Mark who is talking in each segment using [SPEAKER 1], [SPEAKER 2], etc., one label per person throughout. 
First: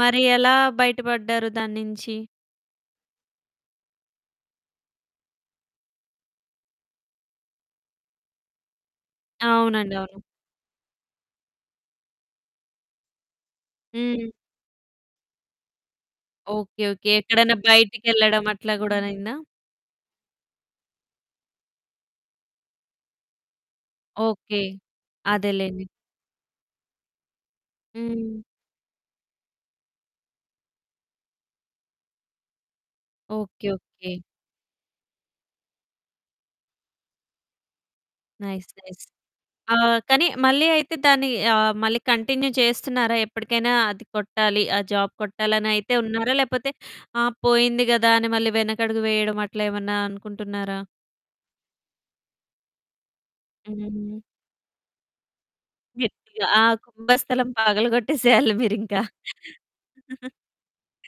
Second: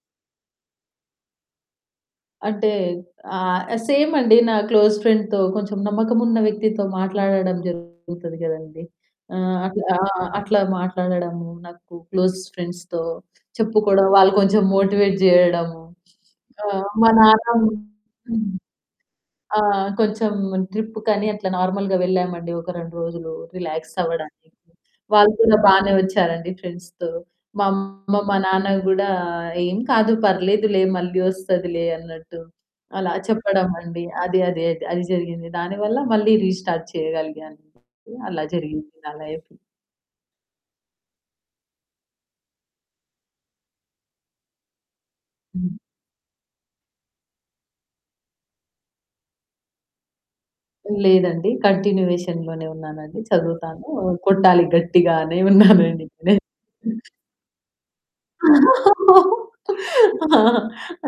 [SPEAKER 1] మరి ఎలా బయటపడ్డారు దాన్నించి?
[SPEAKER 2] అంటే ఆహ్, సేమండి నా క్లోజ్ ఫ్రెండ్‌తో కొంచెం నమ్మకం ఉన్న వ్యక్తితో మాట్లాడడం జరుగుతది గదండీ. ఆహ్, అట్లా
[SPEAKER 1] అవునండి.
[SPEAKER 2] ఆ!
[SPEAKER 1] అవును.
[SPEAKER 2] అట్లా మాట్లాడడము, నాకు క్లోజ్ ఫ్రెండ్స్‌తో చెప్పుకోవడం
[SPEAKER 1] హ్మ్.
[SPEAKER 2] వాళ్ళు కొంచెం మోటివేట్ జేయడము, సో,
[SPEAKER 1] ఓకే.
[SPEAKER 2] మా
[SPEAKER 1] ఓకే.
[SPEAKER 2] నాన్న
[SPEAKER 1] ఎక్కడన్నా బయటికెళ్ళడం
[SPEAKER 2] హ్మ్.
[SPEAKER 1] అట్లా గూడా అయిందా?
[SPEAKER 2] ఆ! కొంచెం ట్రిప్పు కనీ అట్లా నార్మల్‌గా వెళ్ళామండి ఒక 2 రోజులు రిలాక్స్ అవ్వడానికి.
[SPEAKER 1] ఓకే.
[SPEAKER 2] వాళ్ళు కూడా
[SPEAKER 1] అదేలెండి.
[SPEAKER 2] బానే వచ్చారండి ఫ్రెండ్స్‌తో మా అమ్మ, మా
[SPEAKER 1] హ్మ్.
[SPEAKER 2] నాన్న కూడా "ఏం కాదు పర్లేదులే మళ్ళీ వస్తదిలే" అన్నట్టు అలా
[SPEAKER 1] ఓకే.
[SPEAKER 2] చెప్పడమండి.
[SPEAKER 1] ఓకే.
[SPEAKER 2] అది, అది, అది జరిగింది. దానివల్ల మళ్ళీ రీస్టార్ట్ చేయగలిగాను అలా
[SPEAKER 1] నైస్.
[SPEAKER 2] జరిగింది
[SPEAKER 1] నైస్.
[SPEAKER 2] నా లైఫు.
[SPEAKER 1] ఆహ్, కానీ మళ్ళీ అయితే దాన్ని ఆహ్ మళ్ళీ కంటిన్యూ చేస్తున్నారా? ఎప్పటికైనా అది కొట్టాలి. ఆ జాబ్
[SPEAKER 2] హ్మ్.
[SPEAKER 1] కొట్టాలనయితే ఉన్నారా? లేకపోతే ఆ పోయింది గదా! అని మళ్ళీ వెనకడుగు వేయడం అట్లా ఏమన్నా అనుకుంటున్నారా?
[SPEAKER 2] లేదండి కంటిన్యూయేషన్‌లోనే ఉన్నానండి. చదువుతాను
[SPEAKER 1] హ్మ్.
[SPEAKER 2] కొట్టాలి గట్టిగానే ఉన్నానండి. నే
[SPEAKER 1] గట్టిగా ఆ కుంభస్థలం పగలగొట్టేసేయాలి మీరింకా.
[SPEAKER 2] ఆ!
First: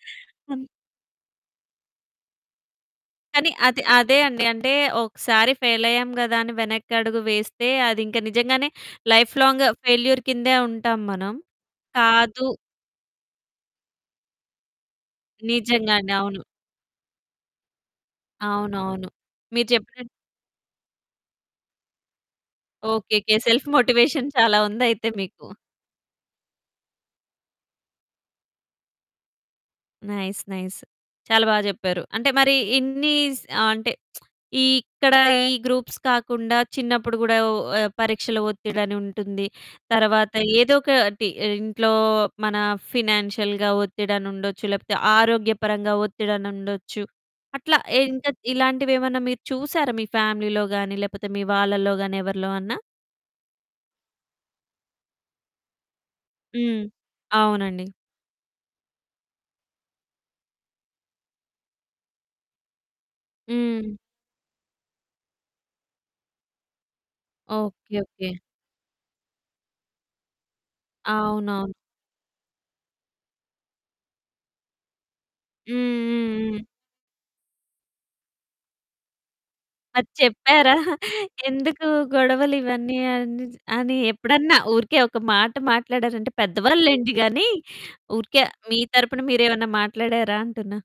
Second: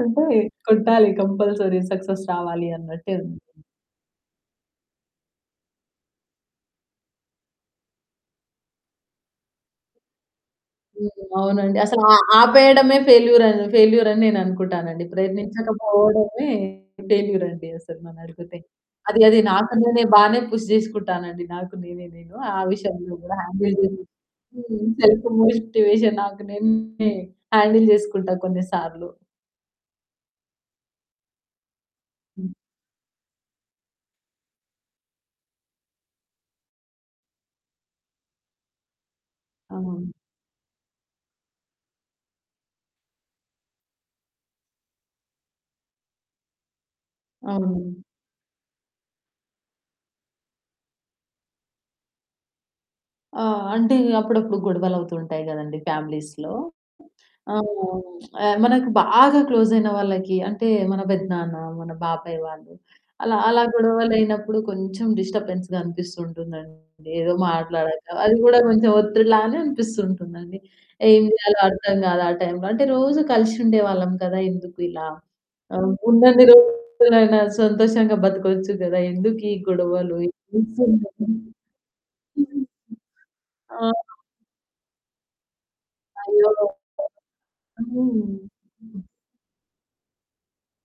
[SPEAKER 2] అంటే
[SPEAKER 1] హ్మ్.
[SPEAKER 2] కొట్టాలి కంపల్సరీ సక్సెస్ రావాలి అన్నట్టే ఉన్న.
[SPEAKER 1] కానీ అది అదే అండి. అంటే ఒకసారి ఫెయిలయ్యాం గదా! అని వెనక్కడుగు వేస్తే అదింకా నిజంగానే లైఫ్ లాంగ్ ఫెయిల్యూర్ కిందే ఉంటాం
[SPEAKER 2] హ్మ్.
[SPEAKER 1] మనం.
[SPEAKER 2] అవునండి. అసలు
[SPEAKER 1] కాదు
[SPEAKER 2] ఆపేయడమే ఫెయిల్యూర్, ఫెయిల్యూర్ అని నేననుకుంటానండి.
[SPEAKER 1] నిజంగా అండి. అవును.
[SPEAKER 2] ప్రయత్నించకపోవడమే ఫెయిల్యూరండసలు నన్నడిగితే.
[SPEAKER 1] అవునవును.
[SPEAKER 2] అది, అది
[SPEAKER 1] మీరు
[SPEAKER 2] నాకు నేనే
[SPEAKER 1] చెప్పినట్టు
[SPEAKER 2] బానే పుష్ చేసుకుంటానండి. నాకు నేనే, నేను. ఆ విషయంలో
[SPEAKER 1] ఓకేకే.
[SPEAKER 2] గూడా
[SPEAKER 1] సెల్ఫ్
[SPEAKER 2] హ్యాండిల్ చేస్తూ
[SPEAKER 1] మోటివేషన్ చాలా ఉందయితే
[SPEAKER 2] సెల్ఫ్
[SPEAKER 1] మీకు.
[SPEAKER 2] మోటివేషన్ నాకు నేనే హ్యాండిల్ చేసుకుంటా కొన్ని సార్లు.
[SPEAKER 1] నైస్. నైస్. చాలా బాగా చెప్పారు. అంటే
[SPEAKER 2] హ్మ్.
[SPEAKER 1] మరి ఇన్ని స్ ఆహ్, అంటే ఇక్కడ ఈ గ్రూప్స్ కాకుండా చిన్నప్పుడు కూడా ఓ పరీక్షల ఒత్తిడని ఉంటుంది,
[SPEAKER 2] అవును.
[SPEAKER 1] తర్వాత ఏదో ఒకటి ఇంట్లో మన ఫినాన్షియల్‌గా ఒత్తిడని ఉండొచ్చు, లేకపోతే ఆరోగ్యపరంగా ఒత్తిడని ఉండొచ్చు. అట్లా
[SPEAKER 2] అవును.
[SPEAKER 1] ఇంకా ఇలాంటివేమన్నా మీరు చూసారా మీ ఫ్యామిలీలో గాని, లేకపోతే మీ వాళ్ళలో గాని ఎవరిలో అన్నా?
[SPEAKER 2] ఆ! అంటే అప్పుడప్పుడు గొడవలవుతుంటాయి గదండీ ఫ్యామిలీస్‌లో.
[SPEAKER 1] హ్మ్.
[SPEAKER 2] ఆ!
[SPEAKER 1] అవునండి.
[SPEAKER 2] అవునవునవును. మనకు బాగా క్లోజ్ అయిన వాళ్ళకి అంటే మన పెద్దనాన్న, మన బాబాయి వాళ్ళు అలా అలా
[SPEAKER 1] హ్మ్.
[SPEAKER 2] గొడవలయినప్పుడు కొంచెం డిస్టర్బెన్స్‌గా అనిపిస్తుంటుందండి ఏదో
[SPEAKER 1] ఓకే.
[SPEAKER 2] మాట్లాడక అది
[SPEAKER 1] ఓకే.
[SPEAKER 2] గూడా కొంచెం ఒత్తిడిలానే అనిపిస్తుంటుందండి. ఏం జేయాలో
[SPEAKER 1] అవునవును.
[SPEAKER 2] అర్థం కాదా టైంలో, అంటే రోజు కలిసి ఉండేవాళ్ళం కదా! ఎందుకు ఇలా
[SPEAKER 1] హ్మ్. హ్మ్.
[SPEAKER 2] ఉన్నన్ని
[SPEAKER 1] హ్మ్.
[SPEAKER 2] రోజులైనా సంతోషంగా బతకొచ్చు గదా! ఎందుకు ఈ
[SPEAKER 1] మరి
[SPEAKER 2] గొడవలు.
[SPEAKER 1] చెప్పారా?
[SPEAKER 2] నిజంగా హ్మ్.
[SPEAKER 1] ఎందుకు గొడవలు ఇవన్నీ అని చే
[SPEAKER 2] ఆ!
[SPEAKER 1] అని ఎప్పుడన్నా ఊరికే ఒక మాట మాట్లాడారంటే
[SPEAKER 2] అయ్యో!
[SPEAKER 1] పెద్దవాళ్ళు లేండి గాని,
[SPEAKER 2] హ్మ్.
[SPEAKER 1] ఊరికే మీ
[SPEAKER 2] హ్మ్.
[SPEAKER 1] తరపున మీరేమన్నా మాట్లాడారా అంటున్నా.